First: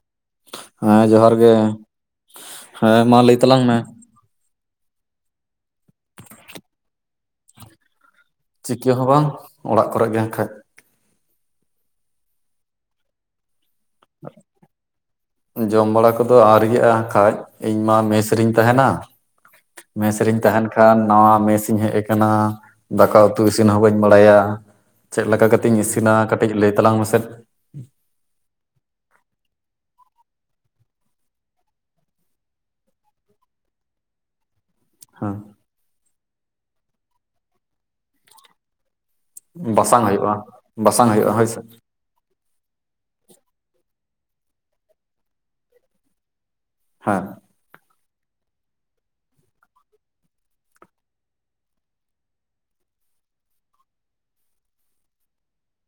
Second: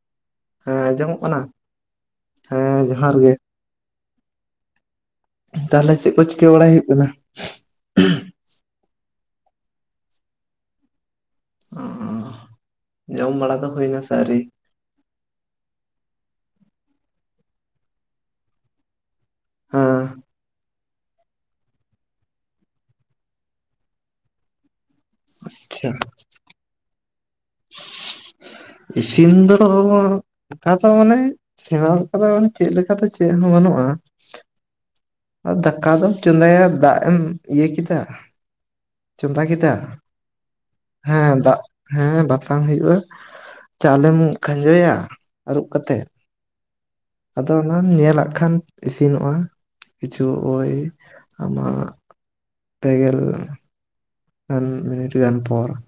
[inaudible] ᱦᱮᱸ ᱟᱸᱡᱚᱢᱚᱜ ᱡᱚᱦᱟᱨ ᱠᱟᱱᱟ? ᱜᱮ ᱦᱮᱸ ᱡᱚᱦᱟᱨ ᱢᱟ ᱜᱮ ᱞᱟᱹᱭ ᱾ ᱛᱟᱞᱟᱝ ᱢᱮ ᱛᱟᱦᱞᱮ ᱪᱮᱫ ᱠᱚ ᱪᱤᱠᱟᱹ ᱵᱟᱲᱟᱭ ᱦᱩᱭᱩᱜ ᱠᱟᱱᱟ? ᱪᱤᱠᱟᱹ ᱦᱚᱸ ᱵᱟᱝ, ᱚᱲᱟᱜ ᱠᱚ ᱨᱮ ᱜᱮ ᱮᱱᱠᱷᱟᱡ᱾ ᱚ ᱡᱚᱢ ᱵᱟᱲᱟ ᱫᱚ ᱦᱩᱭᱱᱟ ᱥᱮ ᱟᱹᱣᱨᱤ? ᱡᱚᱢ ᱵᱟᱲᱟ ᱠᱚ ᱫᱚ ᱟᱣᱨᱤᱭᱟᱜᱼᱟ ᱦᱟᱸᱜ ᱠᱷᱟᱡ ᱤᱧᱢᱟ ᱢᱮᱥ ᱨᱤᱧ ᱛᱟᱸᱦᱮᱱᱟ ᱾ ᱦᱮᱸ ᱢᱮᱥ ᱨᱮᱧ ᱛᱟᱦᱮᱱᱼᱼ ᱠᱷᱟᱱ ᱱᱟᱣᱟ ᱢᱮᱥ ᱤᱧ ᱦᱮᱡ ᱟᱠᱟᱱᱟ, ᱫᱟᱠᱟ ᱩᱛᱩ ᱤᱥᱤᱱ ᱦᱚᱸ ᱵᱟᱹᱧ ᱵᱟᱲᱟᱭᱟ ᱾ ᱪᱮᱫ ᱞᱮᱠᱟ ᱠᱟᱛᱤᱧ ᱟᱪᱪᱷᱟ ᱤᱥᱤᱱᱟ ᱠᱟᱹᱴᱤᱡ ᱞᱟᱹᱭ ᱛᱟᱞᱟᱝ ᱢᱮᱥᱮᱫ? ᱤᱥᱤᱱ ᱫᱚ [unintelligible] ᱚᱱᱠᱟ ᱫᱚ ᱢᱟᱱᱮ ᱥᱮᱬᱟ ᱞᱮᱠᱟ ᱫᱚ ᱪᱮᱫ ᱞᱮᱠᱟ ᱛᱮ ᱪᱮᱫ ᱦᱚᱸ ᱵᱟᱹᱱᱩᱜᱼᱟ᱾ ᱦᱮᱸ ᱟᱨ ᱫᱟᱠᱟ ᱫᱚᱢ ᱪᱚᱸᱫᱟᱭᱟ ᱫᱟᱜ ᱮᱢ ᱤᱭᱟᱹ ᱠᱮᱫᱟᱼᱼ ᱵᱟᱥᱟᱝ ᱦᱩᱭᱩᱜᱼᱟ ᱵᱟᱥᱟᱝ ᱦᱮᱸ ᱦᱩᱭᱩᱜᱼᱟ ᱦᱳᱭ ᱫᱟᱜ ᱥᱮ ᱾ ᱦᱮᱸ ᱵᱟᱥᱟᱝ ᱦᱩᱭᱩᱜᱼᱟ ᱾ ᱪᱟᱣᱞᱮᱢ ᱠᱷᱟᱸᱡᱚᱭᱟ ᱟᱹᱨᱩᱵ ᱠᱟᱛᱮᱫ ᱾ ᱦᱮᱸ ᱟᱫᱚ ᱚᱱᱟᱢ ᱧᱮᱞᱟᱜ ᱠᱷᱟᱱ ᱤᱥᱤᱱᱚᱜᱼᱟ ᱾ ᱠᱤᱪᱷᱩ ᱳᱭ ᱟᱢᱟᱜ ᱯᱮ ᱜᱮᱞᱼᱼ [unintelligible] ᱢᱤᱱᱤᱴ ᱜᱟᱱ ᱯᱚᱨ ᱾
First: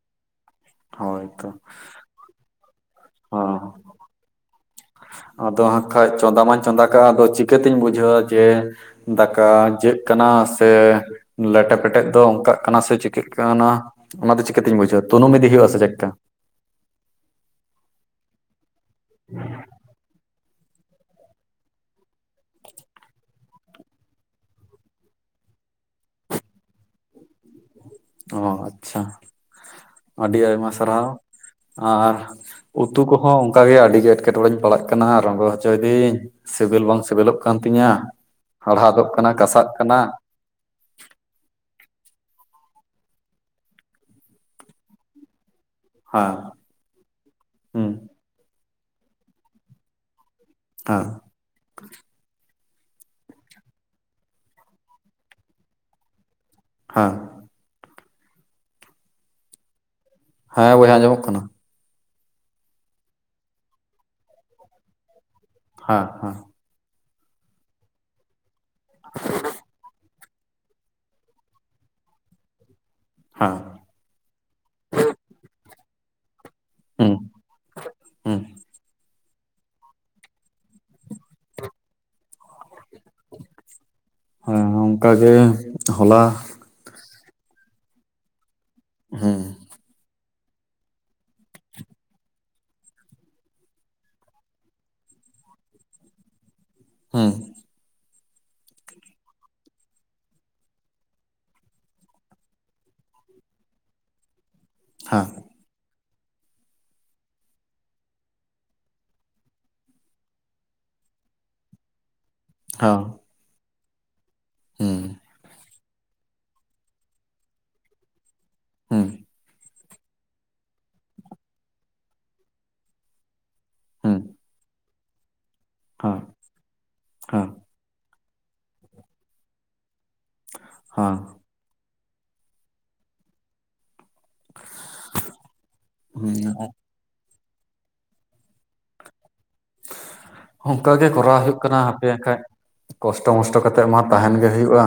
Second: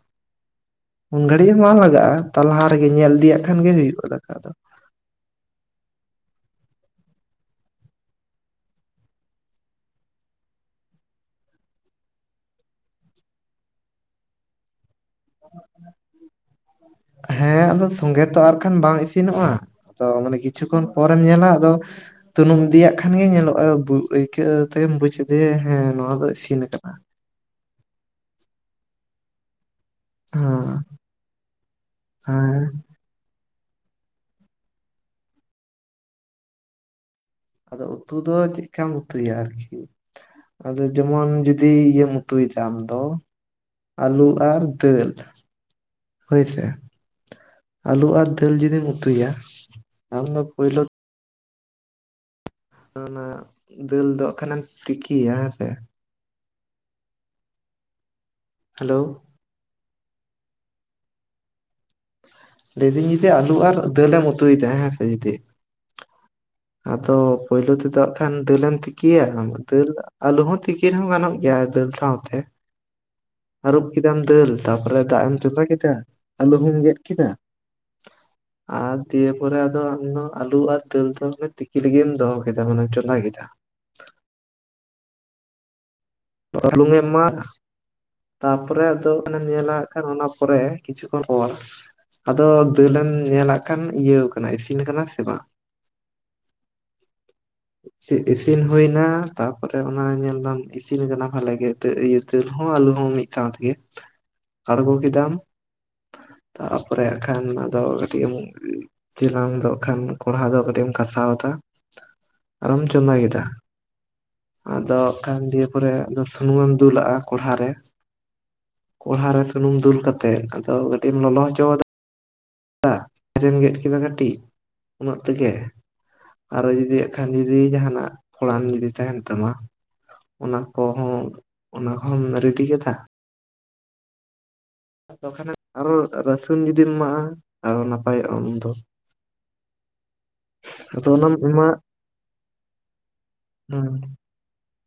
ᱩᱱ ᱦᱳᱭ ᱛᱚ ᱜᱷᱟᱹᱲᱤᱡ ᱦᱚᱸ ᱵᱟᱝ ᱞᱟᱜᱟᱜᱼᱟ ᱾ ᱛᱟᱨ ᱞᱟᱦᱟ ᱨᱮᱜᱮ ᱧᱮᱞ ᱤᱫᱤᱭᱟᱜ ᱦᱚᱸ ᱠᱷᱟᱱ ᱜᱮ ᱦᱩᱭᱩᱜᱼᱟ ᱫᱟᱠᱟ ᱫᱚ ᱾ ᱟᱫᱚ ᱦᱟᱸᱜ ᱠᱷᱟᱡ ᱪᱚᱸᱫᱟ ᱢᱟᱧ ᱪᱚᱸᱫᱟ ᱠᱟᱜᱼᱟ ᱟᱫᱚ ᱪᱤᱠᱟᱹᱛᱤᱧ ᱵᱩᱡᱷᱟᱹᱣᱟ ᱡᱮᱼᱼ ᱫᱟᱠᱟ ᱡᱟᱹᱜ ᱠᱟᱱᱟ ᱥᱮᱼᱼ ᱞᱮᱴᱮ ᱯᱮᱴᱮᱜ ᱫᱚ ᱚᱝᱠᱟᱜ ᱠᱟᱱᱟ ᱥᱮ ᱪᱤᱠᱟᱹᱜ ᱠᱟᱱᱟ ᱚᱱᱟ ᱫᱚ ᱪᱤᱠᱟᱹᱛᱤᱧ ᱵᱩᱡᱷᱟᱹᱣᱟ? ᱛᱩᱱᱩᱢ ᱤᱫᱼᱼ ᱦᱩᱭᱩᱜ ᱟᱥᱮ ᱪᱮᱫ ᱞᱮᱠᱟ? ᱦᱮᱸ ᱟᱫᱚ ᱥᱚᱸᱜᱮ ᱛᱚ ᱟᱨ ᱠᱷᱟᱱ ᱵᱟᱝ ᱤᱥᱤᱱᱚᱜᱼᱟ ᱾ ᱛᱚ ᱢᱟᱱᱮ ᱠᱤᱪᱷᱩ ᱠᱷᱚᱱ ᱯᱚᱨᱮᱢ ᱧᱮᱞᱟ ᱟᱫᱚᱼᱼ ᱛᱩᱱᱩᱢ ᱤᱫᱤᱭᱟᱜ ᱠᱷᱟᱱ ᱜᱮ ᱧᱮᱞᱚᱜᱼᱟ ᱟᱹᱭᱠᱟᱹᱣ ᱛᱮᱢ ᱵᱩᱡ ᱟᱡᱮ ᱦᱮᱸ ᱱᱚᱣᱟ ᱫᱚ ᱤᱥᱤᱱ ᱟᱠᱟᱱᱟ ᱚ ᱟᱪᱪᱷᱟ ᱾ ᱟᱹᱰᱤ ᱟᱭᱢᱟ ᱦᱮᱸ ᱥᱟᱨᱦᱟᱣ ᱾ ᱟᱨᱼᱼ ᱦᱮᱸ ᱩᱛᱩ ᱠᱚᱦᱚᱸ ᱚᱱᱠᱟ ᱜᱮ ᱟᱹᱰᱤ ᱜᱮ ᱮᱴᱠᱮ ᱴᱚᱸᱬᱮᱧ ᱯᱟᱲᱟᱜ ᱠᱟᱱᱟ ᱾ ᱨᱚᱸᱜᱚ ᱦᱚᱪᱚᱭ ᱤᱫᱟᱹᱧ ᱥᱤᱵᱤᱞ ᱵᱟᱝ ᱥᱤᱵᱤᱞᱚᱜᱼᱼ ᱠᱟᱱᱟ ᱠᱟᱱ ᱟᱫᱚ ᱛᱤᱧᱟᱹ ᱩᱛᱩ ᱫᱚ ᱪᱮᱫᱠᱟᱢ ᱦᱟᱲᱦᱟᱫᱚᱜ ᱠᱟᱱᱟ ᱩᱛᱩᱭᱟ ᱠᱟᱥᱟᱜ ᱟᱨᱠᱤ ᱠᱟᱱᱟ ᱾ ᱟᱫᱚ ᱡᱮᱢᱚᱱ ᱡᱩᱫᱤ ᱤᱭᱟᱹᱢ ᱩᱛᱩᱭ ᱫᱟ ᱟᱢ ᱫᱚᱼᱼ ᱟᱹᱞᱩ ᱟᱨ ᱫᱟᱹᱞ, ᱦᱮᱸ ᱦᱳᱭ ᱥᱮᱼᱼ ᱦᱩᱸ ᱟᱹᱞᱩ ᱟᱨ ᱫᱟᱹᱞ ᱡᱩᱫᱤᱢ ᱩᱛᱩᱭᱟ ᱟᱢ ᱫᱚ ᱯᱳᱭᱞᱳᱼᱼ ᱦᱮᱸ ᱚᱱᱟ ᱫᱟᱹᱞ ᱫᱚ ᱦᱟᱸᱜ ᱠᱷᱟᱱᱮᱢ ᱛᱤᱠᱤᱭᱟ ᱦᱮᱸ ᱥᱮᱼᱼ ᱦᱟᱸᱼᱼ ᱦᱮᱞᱳ ᱾ ᱦᱮᱸ ᱵᱚᱭᱦᱟ ᱟᱸᱡᱚᱢᱚᱜ ᱠᱟᱱᱟ ᱾ ᱞᱟᱹᱭ ᱫᱟᱹᱧ ᱡᱩᱫᱤ ᱟᱹᱞᱩ ᱟᱨ ᱫᱟᱹᱞ ᱮᱢ ᱩᱛᱩᱭ ᱮᱫᱟ ᱦᱮᱸᱥᱮ ᱡᱩᱫᱤᱼᱼ ᱦᱟᱸ ᱦᱟᱸᱼᱼ ᱟᱫᱚ ᱯᱩᱭᱞᱳ ᱛᱮᱫᱚ ᱠᱷᱟᱱ ᱫᱟᱹᱞᱮᱢ ᱛᱤᱠᱤᱭᱟ ᱫᱟᱹᱞ ᱟᱞᱩ ᱦᱚᱸ ᱛᱤᱠᱤ ᱨᱮᱦᱚᱸ ᱜᱟᱱᱚᱜ ᱜᱮᱭᱟ ᱫᱟᱹᱞ ᱥᱟᱶᱛᱮ᱾ ᱦᱮᱸ ᱟᱹᱨᱩᱵ ᱠᱮᱫᱟᱢ ᱫᱟᱹᱞ ᱛᱟᱨᱯᱚᱨᱮ ᱫᱟᱜ ᱮᱢ ᱪᱚᱸᱫᱟ ᱠᱮᱫᱟ ᱟᱞᱩ ᱦᱚᱸᱢ ᱜᱮᱫ ᱦᱩᱸ ᱠᱮᱫᱟ᱾ ᱦᱩᱸ ᱟᱨ ᱫᱤᱭᱮ ᱯᱚᱨᱮ ᱟᱫᱚ ᱟᱢᱫᱚ ᱟᱞᱩ ᱟᱨ ᱫᱟᱹᱞ ᱫᱚ ᱛᱤᱠᱤ ᱞᱟᱜᱤᱫ ᱮᱢ ᱫᱚᱦᱚ ᱠᱮᱫᱟ ᱦᱩᱱᱟᱹᱝ ᱪᱚᱸᱫᱟ ᱠᱮᱫᱟ᱾ ᱦᱮᱸ ᱚᱱᱠᱟ ᱜᱮ ᱦᱚᱞᱟ᱾ ᱵᱩᱞᱩᱝ ᱮᱢ ᱮᱢᱟ ᱟᱫ-ᱟ ᱛᱟᱯᱚᱨᱮ ᱟᱫᱚ ᱦᱩᱸ ᱚᱱᱮᱢ ᱧᱮᱞᱟ᱾ ᱠᱷᱟᱱ ᱚᱱᱟ ᱯᱚᱨᱮ ᱠᱤᱪᱷᱩ ᱠᱷᱚᱱ ᱯᱚᱨ ᱟᱫᱚ ᱫᱟᱹᱞ ᱮᱢ ᱧᱮᱞᱟᱜ ᱠᱷᱟᱱ ᱤᱭᱟᱹ ᱠᱟᱱᱟ ᱤᱥᱤᱱ ᱟᱠᱟᱱᱟ ᱥᱮ ᱵᱟᱝ ᱦᱮᱸ ᱤᱥᱤᱱ ᱦᱩᱭᱱᱟ ᱛᱟᱯᱚᱨᱮ ᱚᱱᱟ ᱧᱮᱞᱫᱟᱢ ᱤᱥᱤᱱ ᱟᱠᱟᱱᱟ ᱵᱷᱟᱞᱮ ᱜᱮ ᱤᱭᱟᱹ ᱫᱟᱹᱞ ᱦᱚᱸ ᱟᱹᱞᱩ ᱦᱚᱸ ᱢᱤᱫ ᱥᱟᱶ ᱛᱮᱜᱮ ᱟᱬᱜᱚ ᱦᱮᱸ ᱠᱮᱫᱟᱢ ᱛᱟᱯᱚᱨᱮ ᱮᱠᱷᱟᱱ ᱚᱱᱟ ᱫᱚ ᱠᱟᱹᱴᱤᱡ [unintelligible] ᱪᱮᱞᱟᱝ ᱫᱚᱜ ᱠᱷᱟᱱ ᱠᱚᱲᱦᱟ ᱫᱚ ᱠᱟᱹᱴᱤᱡ ᱮᱢ ᱜᱷᱟᱥᱟᱣ ᱫᱟ᱾ ᱟᱨᱚᱢ ᱦᱮᱸ ᱪᱚᱸᱫᱟ ᱠᱮᱫᱟ ᱟᱫᱚ ᱦᱩᱸ ᱠᱷᱟᱱ ᱯᱚᱨᱮ ᱥᱩᱱᱩᱢ ᱮᱢ ᱫᱩᱞᱟᱜ-ᱟ ᱠᱚᱲᱦᱟ ᱨᱮ ᱦᱩᱸ ᱦᱩᱸ ᱠᱚᱲᱦᱟ ᱨᱮ ᱥᱩᱱᱩᱢ ᱫᱩᱞ ᱠᱟᱛᱮ᱾ ᱛᱮᱫ ᱟᱫᱚ ᱠᱟᱹᱴᱤᱡ ᱮᱢ ᱞᱚᱞᱚ ᱦᱚᱪᱚᱫᱟᱢ [unintelligible] ᱜᱮᱫ ᱠᱮᱫᱟ ᱠᱟᱹᱴᱤᱡ᱾ ᱩᱱᱟᱹᱜ ᱛᱮᱜᱮ ᱦᱮᱸ ᱟᱨᱚ ᱡᱩᱫᱤ ᱟᱜ ᱠᱷᱟᱱ ᱦᱮᱸ ᱡᱩᱫᱤ ᱡᱩᱫᱤ ᱡᱟᱦᱟᱱᱟᱜ ᱯᱷᱲᱟᱱ ᱡᱩᱫᱤ ᱛᱟᱦᱮᱱ ᱛᱟᱢᱟ ᱚᱱᱟ ᱠᱚᱦᱚᱸ ᱦᱮᱸ ᱚᱱᱟ ᱦᱚᱸᱢ ᱨᱮᱰᱤ ᱠᱮᱫᱟ᱾ ᱛᱚᱠᱷᱟᱱᱮ ᱟᱨᱚ ᱦᱩᱸ ᱨᱟᱹᱥᱩᱱ ᱡᱩᱫᱤᱢ ᱮᱢᱟᱜ-ᱟ᱾ ᱟᱨᱚ ᱱᱟᱯᱟᱭᱚᱜ-ᱟ ᱩᱱ ᱫᱚ ᱚᱱᱠᱟ ᱟᱫᱚ ᱜᱮ ᱚᱱᱟᱢ ᱠᱚᱨᱟᱣ ᱦᱩᱭᱩᱜ ᱮᱢᱟᱜ ᱠᱟᱱᱟ ᱦᱟᱯᱮ ᱠᱷᱟᱡ ᱠᱚᱥᱴᱚ ᱢᱚᱥᱴᱚ ᱠᱟᱛᱮᱫ ᱦᱩᱸ ᱢᱟ ᱛᱟᱦᱮᱱ ᱜᱮ ᱦᱩᱭᱩᱜ-ᱟ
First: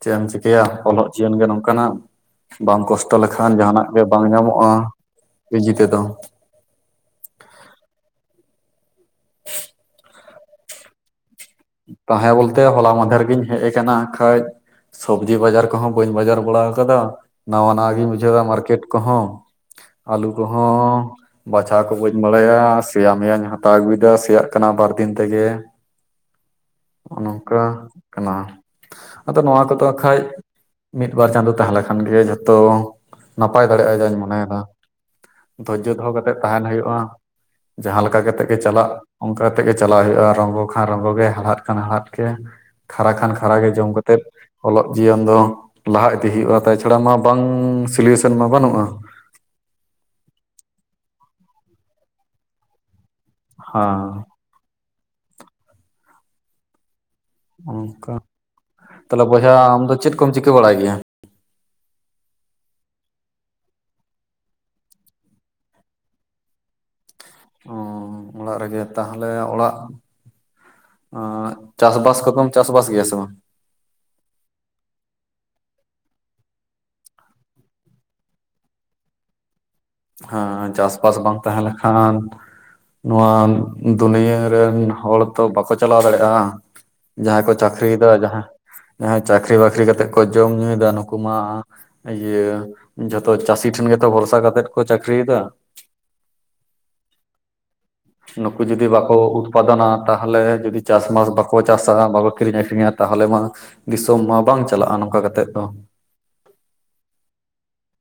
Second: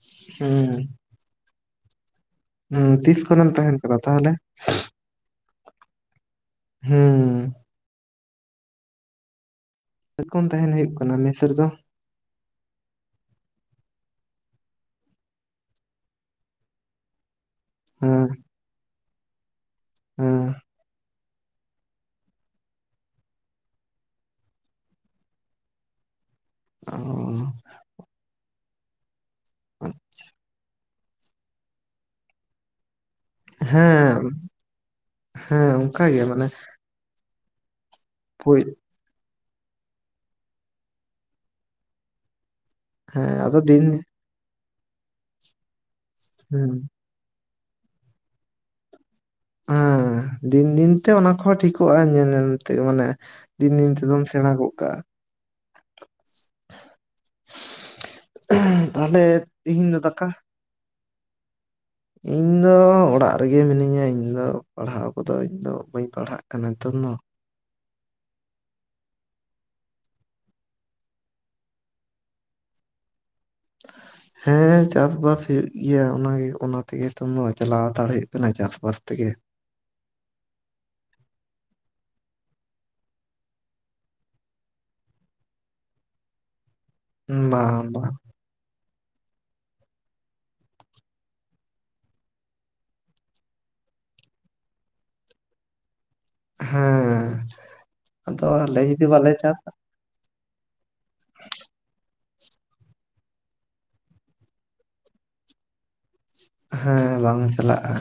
ᱪᱮᱫ ᱮᱢ ᱪᱤᱠᱟᱹᱭᱟ ᱦᱩᱸ ᱚᱞᱚᱜ ᱡᱤᱭᱚᱱ ᱜᱮ ᱱᱚᱝᱠᱟᱱᱟᱜ ᱵᱟᱢ ᱦᱩᱸ ᱠᱚᱥᱴᱚ ᱛᱤᱥ ᱠᱷᱚᱱᱮᱢ ᱞᱮᱠᱷᱟᱱ ᱛᱟᱦᱮᱱ ᱡᱟᱦᱟᱱᱟᱜ ᱠᱟᱱᱟ ᱜᱮ ᱵᱟᱝ ᱛᱟᱦᱚᱞᱮ ᱧᱟᱢᱚᱜ-ᱟ ᱤᱡᱤ ᱛᱮᱫᱚ᱾ ᱦᱩᱸ [unintelligible] ᱛᱟᱦᱮᱱ ᱦᱩᱭᱩᱜ ᱠᱟᱱᱟ ᱢᱮᱥ ᱨᱮ ᱫᱚ᱾ ᱛᱟᱦᱮᱸ ᱵᱚᱞᱛᱮ ᱦᱚᱞᱟ ᱢᱟᱦᱫᱷᱮᱨ ᱜᱤᱧ ᱦᱮᱡ ᱟᱠᱟᱱᱟ ᱠᱷᱟᱡ ᱥᱚᱵᱽᱡᱤ ᱵᱟᱡᱟᱨ ᱠᱚᱦᱚᱸ ᱵᱟᱹᱧ ᱵᱟᱡᱟᱨ ᱵᱟᱲᱟ ᱟᱠᱟᱫᱟ ᱱᱟᱣᱟ ᱱᱟᱣᱟ ᱜᱤᱧ ᱦᱮᱸ ᱵᱩᱡᱷᱟᱹᱣᱫᱟ ᱢᱟᱨᱠᱮᱴ ᱠᱚᱦᱚᱸ ᱟᱹᱞᱩ ᱦᱮᱸ ᱠᱚᱦᱚᱸ ᱵᱟᱪᱷᱟᱣ ᱠᱚ ᱵᱟᱹᱧ ᱵᱟᱲᱟᱭᱟ ᱥᱮᱭᱟ ᱢᱮᱭᱟᱧ ᱦᱟᱛᱟᱣ ᱟᱹᱜᱩᱭᱮᱫᱟ ᱥᱮᱭᱟᱜ ᱠᱟᱱᱟ ᱵᱟᱨ ᱫᱤᱱ ᱛᱮᱜᱮ ᱚ ᱱᱚᱜ ᱱᱚᱝᱠᱟ ᱠᱟᱱᱟ ᱟᱫᱚ ᱱᱚᱣᱟ ᱠᱚᱫᱚ ᱵᱟ ᱠᱷᱟᱡ ᱢᱤᱫ ᱵᱟᱨ ᱪᱟᱸᱫᱳ ᱛᱟᱦᱞᱮᱸ ᱠᱷᱟᱱ ᱜᱮ ᱡᱷᱚᱛᱚ ᱱᱟᱯᱟᱭ ᱫᱟᱲᱮᱭᱟᱜ-ᱟ ᱡᱟᱧ ᱦᱮᱸ ᱢᱚᱱᱮᱭᱮᱫᱟ ᱦᱮᱸ ᱫᱷᱳᱨᱡᱚ ᱚᱱᱠᱟ ᱫᱚᱦᱚ ᱜᱮ ᱠᱟᱛᱮᱫ ᱢᱟᱱᱮ ᱛᱟᱦᱮᱱ ᱦᱩᱭᱩᱜ-ᱟ᱾ ᱡᱟᱦᱟᱸ ᱞᱮᱠᱟ ᱠᱟᱛᱮᱜ ᱜᱮ ᱯᱳᱭ ᱪᱟᱞᱟᱜ ᱚᱱᱠᱟ ᱠᱟᱛᱮᱜ ᱜᱮ ᱪᱟᱞᱟᱜ ᱦᱩᱭᱩᱜ-ᱟ ᱨᱚᱝᱜᱚ ᱠᱷᱟᱱ ᱨᱚᱝᱜᱚ ᱜᱮ᱾ ᱦᱟᱲᱦᱟᱫ ᱠᱷᱟᱱ ᱦᱟᱲᱦᱟᱫ ᱜᱮ ᱠᱷᱟᱨᱟ ᱠᱷᱟᱱ ᱦᱮᱸ ᱟᱫᱚ ᱠᱷᱟᱨᱟᱜᱮ ᱫᱤᱱ ᱡᱚᱢ ᱠᱟᱛᱮᱫ ᱚᱞᱚᱜ ᱡᱤᱭᱚᱱ ᱫᱚ ᱞᱟᱦᱟ ᱤᱫᱤ ᱦᱩᱭᱩᱜ-ᱟ ᱦᱩᱸ ᱛᱟᱪᱷᱟᱲᱟ ᱢᱟ ᱵᱟᱝ ᱥᱳᱞᱤᱭᱮᱥᱚᱱ ᱢᱟ ᱵᱟᱹᱱᱩᱜ-ᱟ᱾ ᱦᱮᱸ ᱫᱤᱱ ᱫᱤᱱ ᱛᱮ ᱚᱱᱟ ᱠᱚᱦᱚᱸ ᱴᱷᱤᱠᱚᱜ-ᱟ ᱧᱮᱞ ᱧᱮᱞ ᱛᱮ ᱢᱟᱱᱮ ᱫᱤᱱ ᱫᱤᱱ ᱦᱮᱸ ᱛᱮᱫᱚᱢ ᱥᱮᱬᱟ ᱜᱚᱜ ᱠᱟᱜ-ᱟ᱾ [inaudible] ᱚᱱᱠᱟ ᱛᱟᱦᱚᱞᱮ ᱵᱚᱭᱦᱟ ᱛᱤᱦᱤᱧ ᱟᱢᱫᱚ ᱫᱚ ᱪᱮᱫ ᱠᱚᱢ ᱪᱤᱠᱟᱹ ᱵᱟᱲᱟᱭ ᱜᱮᱭᱟ᱾ ᱤᱧᱫᱚ ᱚᱲᱟᱜ ᱨᱮᱜᱮ ᱢᱤᱱᱟᱹᱧᱟ ᱤᱧᱫᱚ ᱯᱟᱲᱦᱟᱣ ᱠᱚᱫᱚ ᱤᱧᱫᱚ ᱵᱟᱹᱧ ᱯᱟᱲᱦᱟᱜ ᱠᱟᱱᱟ ᱱᱤᱛᱚᱝ ᱫᱚ᱾ ᱚ ᱚᱲᱟᱜ ᱨᱮᱜᱮ ᱛᱟᱦᱚᱞᱮ ᱚᱲᱟᱜ ᱪᱟᱥ ᱵᱟᱥ ᱠᱚᱫᱚᱢ ᱪᱟᱥ ᱵᱟᱥ ᱜᱮᱭᱟ ᱥᱮ ᱵᱟᱝ [inaudible] ᱦᱮᱸᱻ, ᱪᱟᱥ ᱵᱟᱥ ᱦᱩᱭᱩᱜ ᱜᱮᱭᱟ, ᱚᱱᱟᱜᱮ ᱚᱱᱟ ᱛᱮᱜᱮ, ᱱᱤᱛᱚᱝ ᱫᱚ, ᱪᱟᱞᱟᱣ ᱦᱟᱛᱟᱲ ᱦᱩᱭᱩᱜ ᱠᱟᱱᱟ, ᱪᱟᱥ ᱵᱟᱥ ᱛᱮᱜᱮ ᱾ ᱦᱮᱸ, ᱪᱟᱥ ᱵᱟᱥ ᱵᱟᱝ ᱛᱟᱦᱮᱸ ᱞᱮᱠᱷᱟᱱ ᱱᱚᱣᱟ ᱫᱩᱱᱭᱟᱹ ᱨᱮᱱ ᱦᱚᱲ ᱛᱚ, ᱵᱟᱠᱚ ᱪᱟᱞᱟᱣ ᱫᱟᱲᱮᱭᱟᱜᱼᱟ ᱾ ᱡᱟᱦᱟᱸᱭ ᱠᱚ, ᱪᱟᱹᱠᱨᱤ ᱵᱟᱝ ᱭᱮᱫᱟ, ᱵᱟᱝ ᱡᱟᱦᱟᱸ ᱡᱟᱦᱟᱸᱭ ᱪᱟᱹᱠᱨᱤ ᱵᱟᱠᱨᱤ ᱠᱟᱛᱮᱜ ᱠᱚ, ᱡᱚᱢ ᱧᱩᱭ ᱮᱫᱟ, ᱱᱩᱠᱩ ᱢᱟ ᱤᱭᱟᱹ, ᱡᱷᱚᱛᱚ ᱪᱟᱹᱥᱤ ᱴᱷᱮᱱ ᱜᱮᱛᱚ, ᱵᱷᱚᱨᱥᱟ ᱠᱟᱛᱮᱫ ᱠᱚ ᱪᱟᱹᱠᱨᱤ ᱭᱮᱫᱟ ᱾ ᱦᱟᱸᱻ ᱾ ᱱᱩᱠᱩ ᱡᱩᱫᱤ, ᱵᱟᱠᱚ ᱩᱛᱯᱟᱫᱚᱱᱟ ᱛᱟᱦᱚᱞᱮ ᱡᱩᱫᱤ, ᱪᱟᱥᱵᱟᱥ ᱵᱟᱠᱚ, ᱪᱟᱥᱟ, ᱵᱟᱠᱚ ᱠᱤᱨᱤᱧ- ᱟᱠᱷᱨᱤᱧᱟ, ᱛᱟᱦᱚᱞᱮ ᱢᱟ ᱫᱤᱥᱚᱢ ᱢᱟ, ᱵᱟᱝ ᱪᱟᱞᱟᱜᱼᱟ, ᱱᱚᱝᱠᱟ ᱠᱟᱛᱮᱫ ᱫᱚ ᱾ ᱦᱮᱸᱻ, ᱵᱟᱝ ᱪᱟᱞᱟᱜᱼᱟ,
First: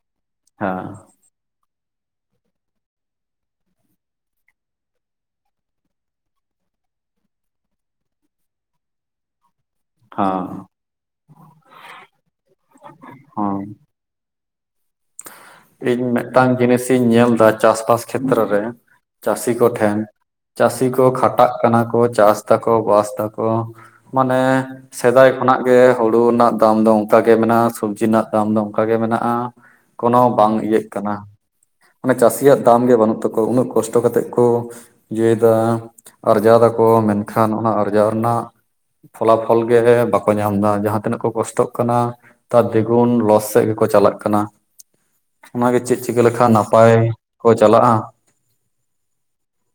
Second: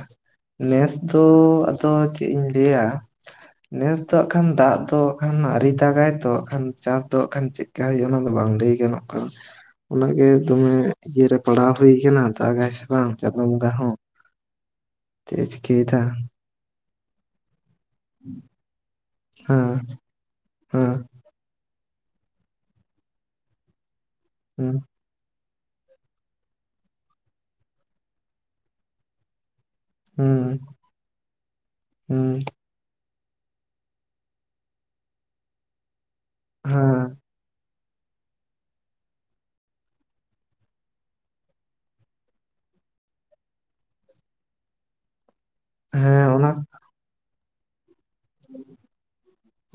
ᱦᱮᱸ ᱱᱮᱥ ᱫᱚ ᱟᱫᱚ, ᱪᱮᱫ ᱤᱧ ᱞᱟᱹᱭᱟ? ᱱᱮᱥ ᱫᱟᱜ ᱠᱷᱟᱱ, ᱫᱟᱜ ᱫᱚ ᱠᱷᱟᱱ, ᱟᱹᱣᱨᱤ ᱫᱟᱜᱟᱭ ᱛᱚ, ᱠᱷᱟᱱ ᱪᱟᱥ ᱫᱚ ᱠᱷᱟᱱ ᱪᱮᱫ ᱮᱤᱠᱟᱭ, ᱚᱱᱟ ᱫᱚ ᱵᱟᱝ ᱞᱟᱹᱭ ᱜᱟᱱᱚᱜ ᱠᱟᱱᱟ ᱾ ᱚᱱᱟ ᱜᱮ, ᱦᱮᱸ ᱫᱚᱢᱮ ᱤᱭᱟᱹᱨᱮ, ᱯᱟᱲᱦᱟᱣ ᱦᱩᱭ ᱟᱠᱟᱱᱟ, ᱫᱟᱜᱟᱭ ᱥᱮ ᱵᱟᱝ, ᱪᱟᱸᱫᱚ ᱦᱮᱸ ᱵᱚᱸᱜᱟ ᱦᱚᱸ ᱾ ᱛᱮᱡ, [inaudible] ᱤᱧ ᱢᱤᱫᱴᱟᱝ ᱡᱤᱱᱤᱥ, ᱤᱧ ᱧᱮᱞ ᱮᱫᱟ, ᱪᱟᱥ-ᱵᱟᱥ ᱠᱷᱮᱛᱨᱚ ᱨᱮ, ᱪᱟᱹᱥᱤ ᱦᱮᱸ ᱠᱚᱴᱷᱮᱱ, ᱪᱟᱹᱥᱤ ᱦᱮᱸ ᱠᱚ ᱠᱷᱟ ᱠᱷᱴᱟᱜ ᱠᱟᱱᱟ ᱠᱚ, ᱪᱟᱥ ᱛᱟᱠᱚ, ᱵᱟᱥ ᱮᱫᱟᱠᱚ ᱢᱟᱱᱮ ᱦᱩᱸ ᱥᱮᱫᱟᱭ ᱠᱷᱚᱱᱟᱜ ᱜᱮ, ᱦᱩᱲᱩ ᱨᱮᱱᱟᱜ ᱫᱟᱢ ᱫᱚ, ᱚᱱᱠᱟᱜ ᱜᱮ, ᱢᱮᱱᱟᱜᱼᱟ ᱾ ᱥᱚᱵᱽᱡᱤ ᱨᱮᱱᱟᱜ, ᱫᱟᱢ ᱫᱚ, ᱚᱱᱠᱟᱜ ᱜᱮ, ᱢᱮᱱᱟᱜᱼᱟ ᱾ ᱠᱳᱱᱳ ᱵᱟᱝ ᱦᱩᱸ ᱤᱭᱟᱹᱜ ᱠᱟᱱᱟ, ᱢᱟᱱᱮ ᱦᱩᱸ ᱪᱟᱹᱥᱤᱭᱟᱜ ᱫᱟᱢ ᱜᱮ, ᱵᱟᱹᱱᱩᱜ ᱛᱟᱠᱚᱣᱟ ᱾ ᱩᱱᱟᱹᱜ ᱠᱚᱥ ᱴᱟᱣ‌ ᱠᱟᱛᱮ ᱠᱚ, ᱤᱭᱟᱹ ᱮᱫᱟ, ᱟᱨᱡᱟᱣ ᱮᱫᱟ ᱠᱚ, ᱦᱮᱸ ᱢᱮᱱᱠᱷᱟᱱ ᱚᱱᱟ, ᱟᱨᱡᱟᱣ ᱨᱮᱱᱟᱜ ᱯᱷᱚᱞᱟᱯᱷᱚᱞ ᱜᱮ, ᱵᱟᱠᱚ ᱧᱟᱢ ᱮᱫᱟ, ᱡᱟᱦᱟᱸ ᱛᱤᱱᱟᱹᱜ ᱠᱚ, ᱠᱚᱥᱴᱚᱜ ᱠᱟᱱᱟ ᱾ ᱛᱟᱨ, ᱫᱤᱜᱩᱱ ᱞᱚᱥ ᱥᱮᱫ ᱜᱮᱠᱚ, ᱪᱟᱞᱟᱜ ᱠᱟᱱᱟ ᱾ ᱚᱱᱟᱜᱮ, ᱪᱮᱫ ᱪᱤᱠᱟᱹ ᱦᱮᱸ ᱞᱮᱠᱟᱱ ᱚᱱᱟ ᱱᱟᱯᱟᱭ ᱠᱚ, ᱪᱟᱞᱟᱜᱼᱟ ᱾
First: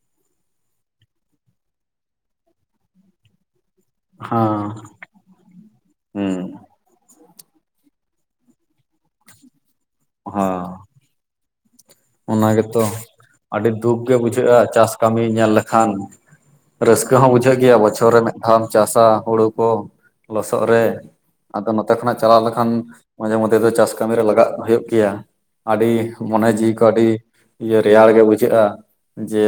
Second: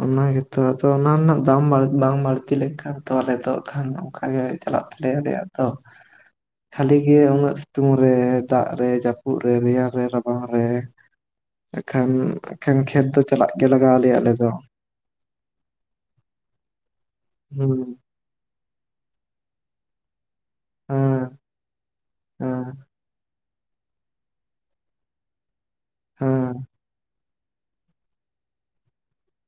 ᱚᱱᱟ ᱜᱮᱛᱚ, ᱟᱫᱚ, ᱚᱱᱟ ᱨᱮᱱᱟᱜ, ᱫᱟᱢ ᱵᱟᱝ ᱵᱟᱹᱲᱛᱤ ᱞᱮ- ᱞᱮᱠᱷᱟᱱ ᱛᱚ, ᱟᱞᱮ ᱫᱚ, ᱠᱷᱟᱱ ᱚᱱᱠᱟ ᱜᱮ, ᱦᱮᱸ ᱪᱟᱞᱟᱜ ᱛᱟᱞᱮᱭᱟ᱾ ᱟᱞᱮᱭᱟᱜ ᱛᱚ ᱦᱩᱸ ᱠᱷᱟᱹᱞᱤ ᱱᱤᱭᱟᱹ ᱩᱱᱟᱹᱜ ᱥᱤᱛᱩᱝ ᱨᱮ, ᱫᱟᱜ ᱨᱮ, ᱡᱟᱹᱯᱩᱫ ᱨᱮ, ᱨᱮᱭᱟᱲ ᱨᱮ ᱦᱚᱸᱻ ᱨᱟᱵᱟᱝ ᱨᱮ ᱾ ᱮᱠᱷᱟᱱ ᱚᱱᱟ ᱮᱠᱷᱟᱱ ᱜᱮᱛᱚ, ᱠᱷᱮᱛ ᱫᱚ ᱪᱟᱞᱟᱜ ᱟᱹᱰᱤ ᱞᱟᱜᱟᱣ ᱫᱩᱠ ᱜᱮ, ᱟᱞᱮᱭᱟ ᱟᱞᱮ ᱫᱚ ᱵᱩᱡᱷᱟᱹᱜᱼᱟ, ᱪᱟᱥ ᱠᱟᱹᱢᱤ ᱧᱮᱞ ᱞᱮᱠᱷᱟᱱ, ᱨᱟᱹᱥᱠᱟᱹ ᱦᱚᱸ, ᱵᱩᱡᱷᱟᱹᱜ ᱜᱮᱭᱟ, ᱦᱩᱸ ᱵᱚᱪᱷᱚᱨ ᱨᱮ ᱟᱢ ᱪᱟᱥᱟ, ᱦᱩᱲᱩ ᱠᱚ ᱞᱚᱥᱚᱫ ᱨᱮ, ᱦᱮᱸ ᱟᱫᱚ ᱱᱚᱛᱮ ᱠᱷᱚᱱᱟᱜ, ᱪᱟᱞᱟᱣ ᱞᱮᱠᱷᱟᱱ, ᱦᱮᱸ ᱢᱟᱡᱷᱮ ᱢᱚᱫᱽᱫᱷᱮ ᱫᱚ, ᱪᱟᱥ ᱠᱟᱹᱢᱤ ᱨᱮ, ᱞᱟᱜᱟᱜ ᱦᱩᱭᱩᱜ ᱜᱮᱭᱟ, ᱟᱹᱰᱤ ᱢᱚᱱᱮ ᱦᱮᱸ ᱡᱤᱣᱤ ᱠᱚ, ᱟᱹᱰᱤ ᱤᱭᱟᱹ ᱨᱮᱭᱟᱲ ᱜᱮ, ᱵᱩᱡᱷᱟᱹᱜᱼᱟ ᱾ ᱡᱮ,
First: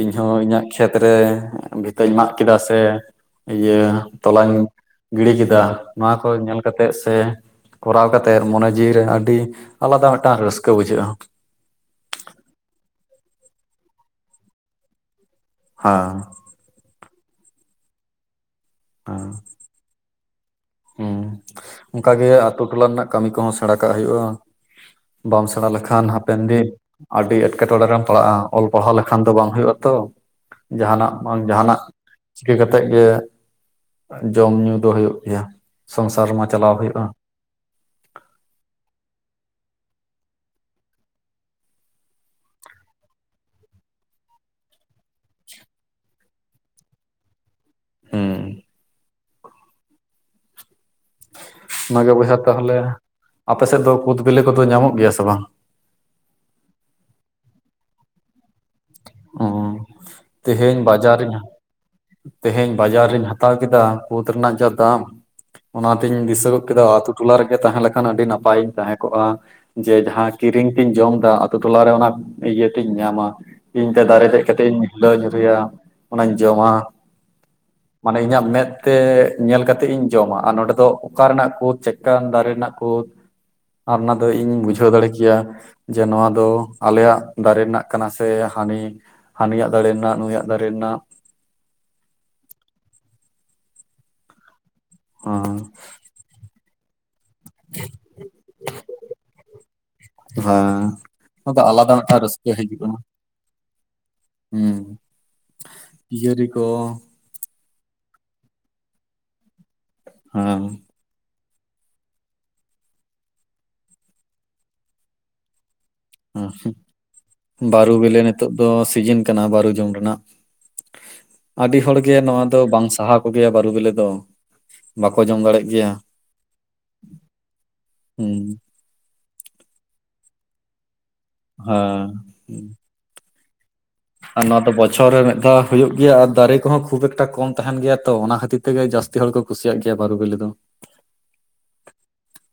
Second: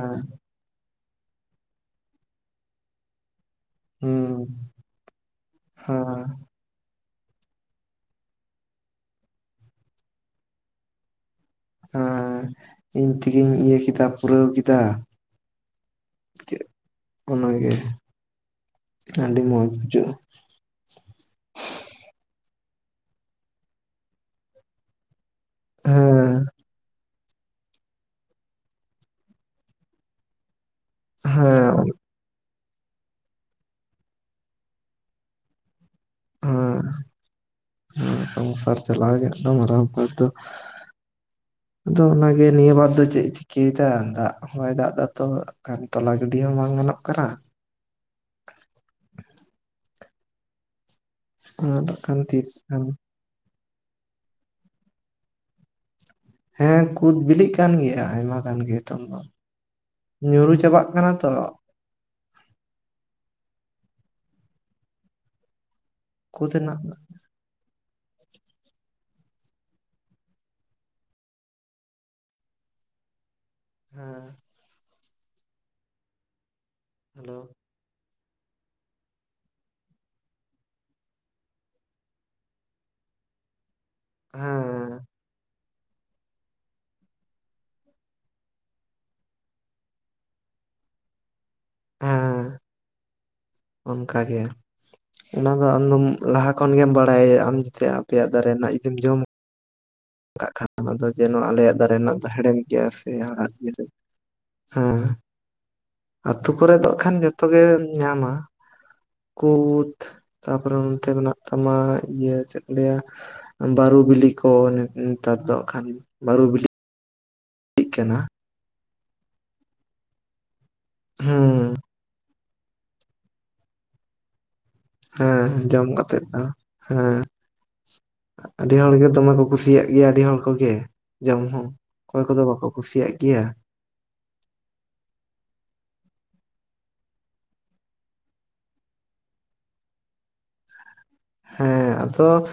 ᱤᱧ ᱦᱚᱸ ᱤᱧᱟᱹᱜ ᱠᱷᱮᱛ ᱨᱮ, ᱵᱷᱤᱛᱟᱹᱧ ᱢᱟᱜ ᱠᱮᱫᱟ ᱥᱮ ᱤᱭᱟᱹ, ᱦᱩᱸ ᱛᱚᱞᱟᱧ ᱜᱤᱰᱤ ᱠᱮᱫᱟ, ᱱᱚᱣᱟ ᱠᱚ ᱦᱮᱸ ᱧᱮᱞ ᱠᱟᱛᱮᱫ ᱥᱮ, ᱠᱚᱨᱟᱣ ᱠᱟᱛᱮᱫ, ᱢᱚᱱᱮ ᱡᱤᱣᱤ ᱨᱮ ᱟᱹᱰᱤ ᱟᱞᱟᱫᱟ ᱢᱤᱫᱴᱟᱝ ᱨᱟᱹᱥᱠᱟᱹ ᱵᱩᱡᱷᱟᱹᱜᱼᱟ ᱾ ᱮᱸᱻ ᱤᱧ ᱛᱮᱜᱮᱧ ᱤᱭᱟᱹ ᱠᱮᱫᱟ, ᱯᱩᱨᱟᱹᱣ ᱠᱮᱫᱟ ᱾ ᱦᱟᱸᱻ ᱾ [inaudible] ᱚᱱᱟᱜᱮ, ᱟᱹᱰᱤ ᱢᱚᱡᱽ ᱵᱩᱡᱷᱟᱹᱜᱼᱟ ᱾ ᱦᱩᱸᱻ, ᱚᱱᱠᱟ ᱜᱮ, ᱟᱛᱳ ᱴᱚᱞᱟ ᱨᱮᱱᱟᱜ, ᱠᱟᱹᱢᱤ ᱠᱚᱦᱚᱸ, ᱥᱮᱬᱟ ᱠᱟᱜ ᱦᱩᱭᱩᱜᱼᱟ ᱾ ᱵᱟᱢ ᱥᱮᱬᱟ ᱞᱮᱠᱷᱟᱱ, ᱦᱮᱸ ᱦᱟᱯᱮᱱ ᱫᱤᱱ ᱟᱹᱰᱤ, ᱮᱸᱴᱠᱮᱴᱚᱬᱮ ᱨᱮᱢ ᱯᱟᱲᱟᱜᱼᱟ, ᱚᱞ ᱯᱟᱲᱦᱟᱣ ᱞᱮᱠᱷᱟᱱ ᱫᱚ, ᱵᱟᱝ ᱦᱩᱭᱩᱜᱼᱟ ᱛᱚ, ᱡᱟᱦᱟᱸᱱᱟᱜ ᱵᱟᱝ ᱦᱮᱸ ᱡᱟᱦᱟᱸᱱᱟᱜ ᱪᱤᱠᱟᱹ ᱠᱟᱛᱮᱫ ᱜᱮ ᱡᱚᱢ ᱧᱩ ᱫᱚ ᱦᱩᱭᱩᱜ ᱜᱮᱭᱟ ᱥᱚᱝᱥᱟᱨ ᱢᱟ ᱪᱟᱞᱟᱣ ᱦᱩᱭᱩᱜᱼᱟ? ᱦᱮ ᱥᱚᱝᱥᱟᱨ ᱪᱟᱞᱟᱣ ᱜᱮ ᱦᱟᱸᱜ ᱫᱚ ᱢᱟᱨᱟᱝ ᱵᱮᱯᱟᱨ ᱫᱚ ᱾ ᱟᱫᱚ ᱚᱱᱟᱜᱮ ᱱᱤᱭᱟᱹ ᱵᱟᱨ ᱫᱚ ᱪᱮᱫ ᱪᱤᱠᱟᱹᱭᱮᱫᱟ, ᱫᱟᱜ ᱦᱚ ᱵᱟᱭ ᱫᱟᱜ ᱫᱟ ᱛᱚ ᱾ ᱠᱷᱟᱱ ᱛᱚᱞᱟ ᱜᱤᱰᱤ ᱦᱚᱸ ᱵᱟᱝ ᱜᱟᱱᱚᱜ ᱠᱟᱱᱟ ᱾ ᱦᱮᱸ ᱾ ᱟᱨ ᱚᱱᱟᱜᱮ ᱠᱷᱟᱱ ᱵᱚᱭᱦᱟ ᱛᱤᱥ ᱛᱟᱦᱚᱞᱮ, ᱠᱷᱟᱱ ᱟᱯᱮ ᱥᱮᱫ ᱫᱚ ᱠᱩᱫ ᱵᱮᱞᱮ ᱠᱚᱫᱚ ᱧᱟᱢᱚᱜ ᱜᱮᱭᱟ ᱥᱮ ᱵᱟᱝ? ᱦᱮᱸ ᱠᱩᱫ ᱵᱤᱞᱤᱜ ᱠᱟᱱ ᱜᱮᱭᱟ ᱟᱭᱢᱟ ᱠᱟᱱ ᱜᱮ ᱦᱤᱛᱚᱝ ᱫᱚ, ᱚ ᱧᱩᱨᱩ ᱛᱮᱦᱮᱧ ᱪᱟᱵᱟᱜ ᱠᱟᱱᱟ ᱛᱚ ᱵᱟᱡᱟᱨᱤᱧ ᱾ ᱛᱮᱦᱮᱧ ᱵᱟᱡᱟᱨ ᱨᱤᱧ ᱦᱟᱛᱟᱣ ᱠᱮᱫᱟ ᱠᱩᱫᱽ ᱨᱮᱱᱟᱜ ᱡᱟ ᱫᱟᱢ ᱾ ᱚᱱᱟᱛᱤᱧ ᱫᱤᱥᱟᱹ ᱠᱩᱫ ᱜᱚᱫ ᱨᱮᱱᱟᱜ ᱠᱮᱫᱟ ᱫᱚ᱾ ᱟᱛᱳ ᱴᱚᱞᱟ ᱨᱮᱜᱮ ᱛᱟᱦᱮᱸ ᱞᱮᱠᱷᱟᱱ ᱟᱹᱰᱤ ᱱᱟᱯᱟᱭᱤᱧ ᱛᱟᱦᱮᱸ ᱠᱚᱜᱼᱟ ᱾ ᱡᱮ ᱡᱟᱦᱟᱸ ᱠᱤᱨᱤᱧ ᱛᱤᱧ ᱡᱚᱢ ᱫᱟ ᱟᱛᱳ ᱴᱚᱞᱟᱨᱮ ᱚᱱᱟ ᱤᱭᱟᱹᱛᱤᱧ ᱧᱟᱢᱟ ᱾ ᱤᱧ ᱛᱮ ᱦᱮᱸ ᱫᱟᱨᱮ ᱫᱮᱡ ᱠᱟᱛᱮᱜ ᱤᱧ ᱦᱤᱞᱟᱹᱣ ᱧᱩᱨᱩᱭᱟ, ᱚᱱᱟᱧ ᱡᱚᱢᱟ ᱾ ᱦᱮᱞᱳ! ᱢᱟᱱᱮ ᱤᱧᱟᱹᱜ ᱢᱮᱫ ᱛᱮ ᱧᱮᱞ ᱠᱟᱛᱮᱜ ᱤᱧ ᱡᱚᱢᱟ, ᱟᱨ ᱱᱚᱰᱮ ᱫᱚ ᱚᱠᱟ ᱨᱮᱱᱟᱜ ᱠᱳᱫ ᱪᱮᱫᱠᱟᱱ ᱫᱟᱨᱮ ᱨᱮᱱᱟᱜ ᱠᱳᱫ? [unintelligible] ᱟᱨ ᱚᱱᱟ ᱫᱚ ᱤᱧ ᱵᱩᱡᱷᱟᱹᱣ ᱦᱮᱸ ᱫᱟᱲᱮ ᱠᱮᱭᱟ, ᱡᱮ ᱱᱚᱣᱟ ᱫᱚ ᱟᱞᱮᱭᱟᱜ ᱫᱟᱨᱮ ᱨᱮᱱᱟᱜ ᱠᱟᱱᱟ ᱥᱮ ᱦᱟᱹᱱᱤ ᱦᱟᱹᱱᱤᱭᱟᱜ ᱫᱟᱲᱮ ᱱᱟᱜ ᱱᱩᱭᱟᱜ ᱫᱟᱨᱮ ᱨᱮᱱᱟᱜ ᱾ ᱦᱮᱸ ᱾ ᱚᱱᱠᱟ ᱜᱮ, ᱚᱱᱟ ᱦᱮᱸ ᱫᱚ ᱟᱫᱚᱢ ᱞᱟᱦᱟ ᱠᱷᱚᱱ ᱜᱮᱢ ᱵᱟᱲᱟᱭᱟ, ᱟᱢ ᱡᱟᱛᱮ ᱟᱯᱭᱟᱜ ᱫᱟᱨᱮ ᱨᱮᱱᱟᱜ ᱡᱩᱫᱤᱢ ᱡᱚᱢᱟ ᱠᱟᱜ ᱦᱮᱸ ᱠᱷᱟᱱ ᱟᱫᱚ ᱡᱮ ᱱᱳᱭᱟ ᱟᱫᱚ ᱟᱞᱮᱭᱟᱜ ᱟᱞᱟᱫᱟ ᱫᱟᱨᱮ ᱨᱮᱱᱟᱜ ᱢᱤᱫᱴᱟᱝ ᱫᱚ ᱨᱟᱹᱥᱠᱟᱹ ᱦᱮᱲᱮᱢ ᱦᱤᱡᱩᱜᱼᱟ ᱜᱮᱭᱟ ᱥᱮ ᱦᱟᱲᱦᱟᱫ ᱜᱮᱭᱟ ᱥᱮ ᱾ ᱦᱩᱸ ᱦᱮᱸ ᱾ [inaudible] ᱟᱛᱩ ᱠᱚ ᱠᱚᱨᱮ ᱫᱚ ᱦᱟᱜ ᱠᱷᱟᱱ ᱡᱚᱛᱚ ᱜᱮᱢ ᱧᱟᱢᱟ, ᱠᱩᱫ ᱦᱮᱸ ᱛᱟᱯᱚᱨᱮ ᱛᱮ ᱢᱮᱱᱟᱜ ᱛᱟᱢᱟ ᱤᱭᱟᱹ ᱪᱮᱫ ᱠᱚ ᱞᱟᱹᱭᱟ! ᱵᱟᱨᱩ ᱵᱤᱞᱤ ᱠᱚ ᱱᱮ-ᱱᱤᱛᱟᱨ ᱫᱚ ᱦᱟᱜ ᱠᱷᱟᱱ ᱾ ᱩᱸ ᱦᱩᱸ, ᱵᱟᱨᱩ ᱠᱟᱱᱟ ᱵᱮᱞᱮ ᱱᱤᱛᱚᱜ ᱫᱚ ᱥᱤᱡᱤᱱ ᱠᱟᱱᱟ ᱵᱟᱨᱩ ᱡᱚᱢ ᱨᱮᱱᱟᱜ ᱾ ᱦᱩᱸ ᱟᱹᱰᱤ ᱦᱚᱲᱜᱮ ᱱᱚᱣᱟ ᱫᱚ ᱵᱟᱝ ᱥᱟᱦᱟ ᱠᱚᱜᱮᱭᱟ ᱵᱟᱹᱨᱩ ᱵᱤᱞᱮ ᱫᱚ ᱾ ᱦᱮᱸ, ᱡᱚᱢ ᱠᱟᱛᱮᱜ ᱦᱚᱸ, ᱦᱮᱸ ᱦᱩᱸ ᱾ ᱟᱹᱰᱤ ᱦᱚᱲᱜᱮ ᱫᱚᱢᱮ ᱠᱚ ᱠᱩᱥᱤᱭᱟᱜ ᱜᱮᱭᱟ ᱟᱹᱰᱤ ᱦᱚᱲ ᱠᱚᱜᱮ ᱡᱚᱢ ᱦᱚᱸ ᱦᱮᱸ ᱚᱠᱚᱭ ᱠᱚᱫᱚ ᱵᱟᱠᱚ ᱠᱩᱥᱤᱭᱟᱜ ᱜᱮᱭᱟ ᱾ ᱟᱨ ᱱᱚᱣᱟ ᱫᱚ ᱵᱚᱪᱷᱚᱨ ᱨᱮ ᱢᱤᱫ ᱫᱷᱟᱣ ᱦᱩᱭᱩᱜ ᱜᱮᱭᱟ ᱟᱨ ᱫᱟᱨᱮ ᱠᱚᱦᱚᱸ ᱠᱷᱩᱵ ᱮᱠᱴᱟ ᱠᱚᱢ ᱛᱟᱦᱮᱱ ᱜᱮᱭᱟ ᱛᱚ ᱚᱱᱟ ᱠᱷᱟᱹᱛᱤᱨ ᱛᱮᱜᱮ ᱡᱟᱹᱥᱛᱤ ᱦᱚᱲ ᱠᱚ ᱠᱩᱥᱤᱭᱟᱜ ᱜᱮᱭᱟ ᱵᱟᱨᱩ ᱵᱮᱞᱮ ᱫᱚ ᱾ ᱦᱮᱸ, ᱟᱫᱚ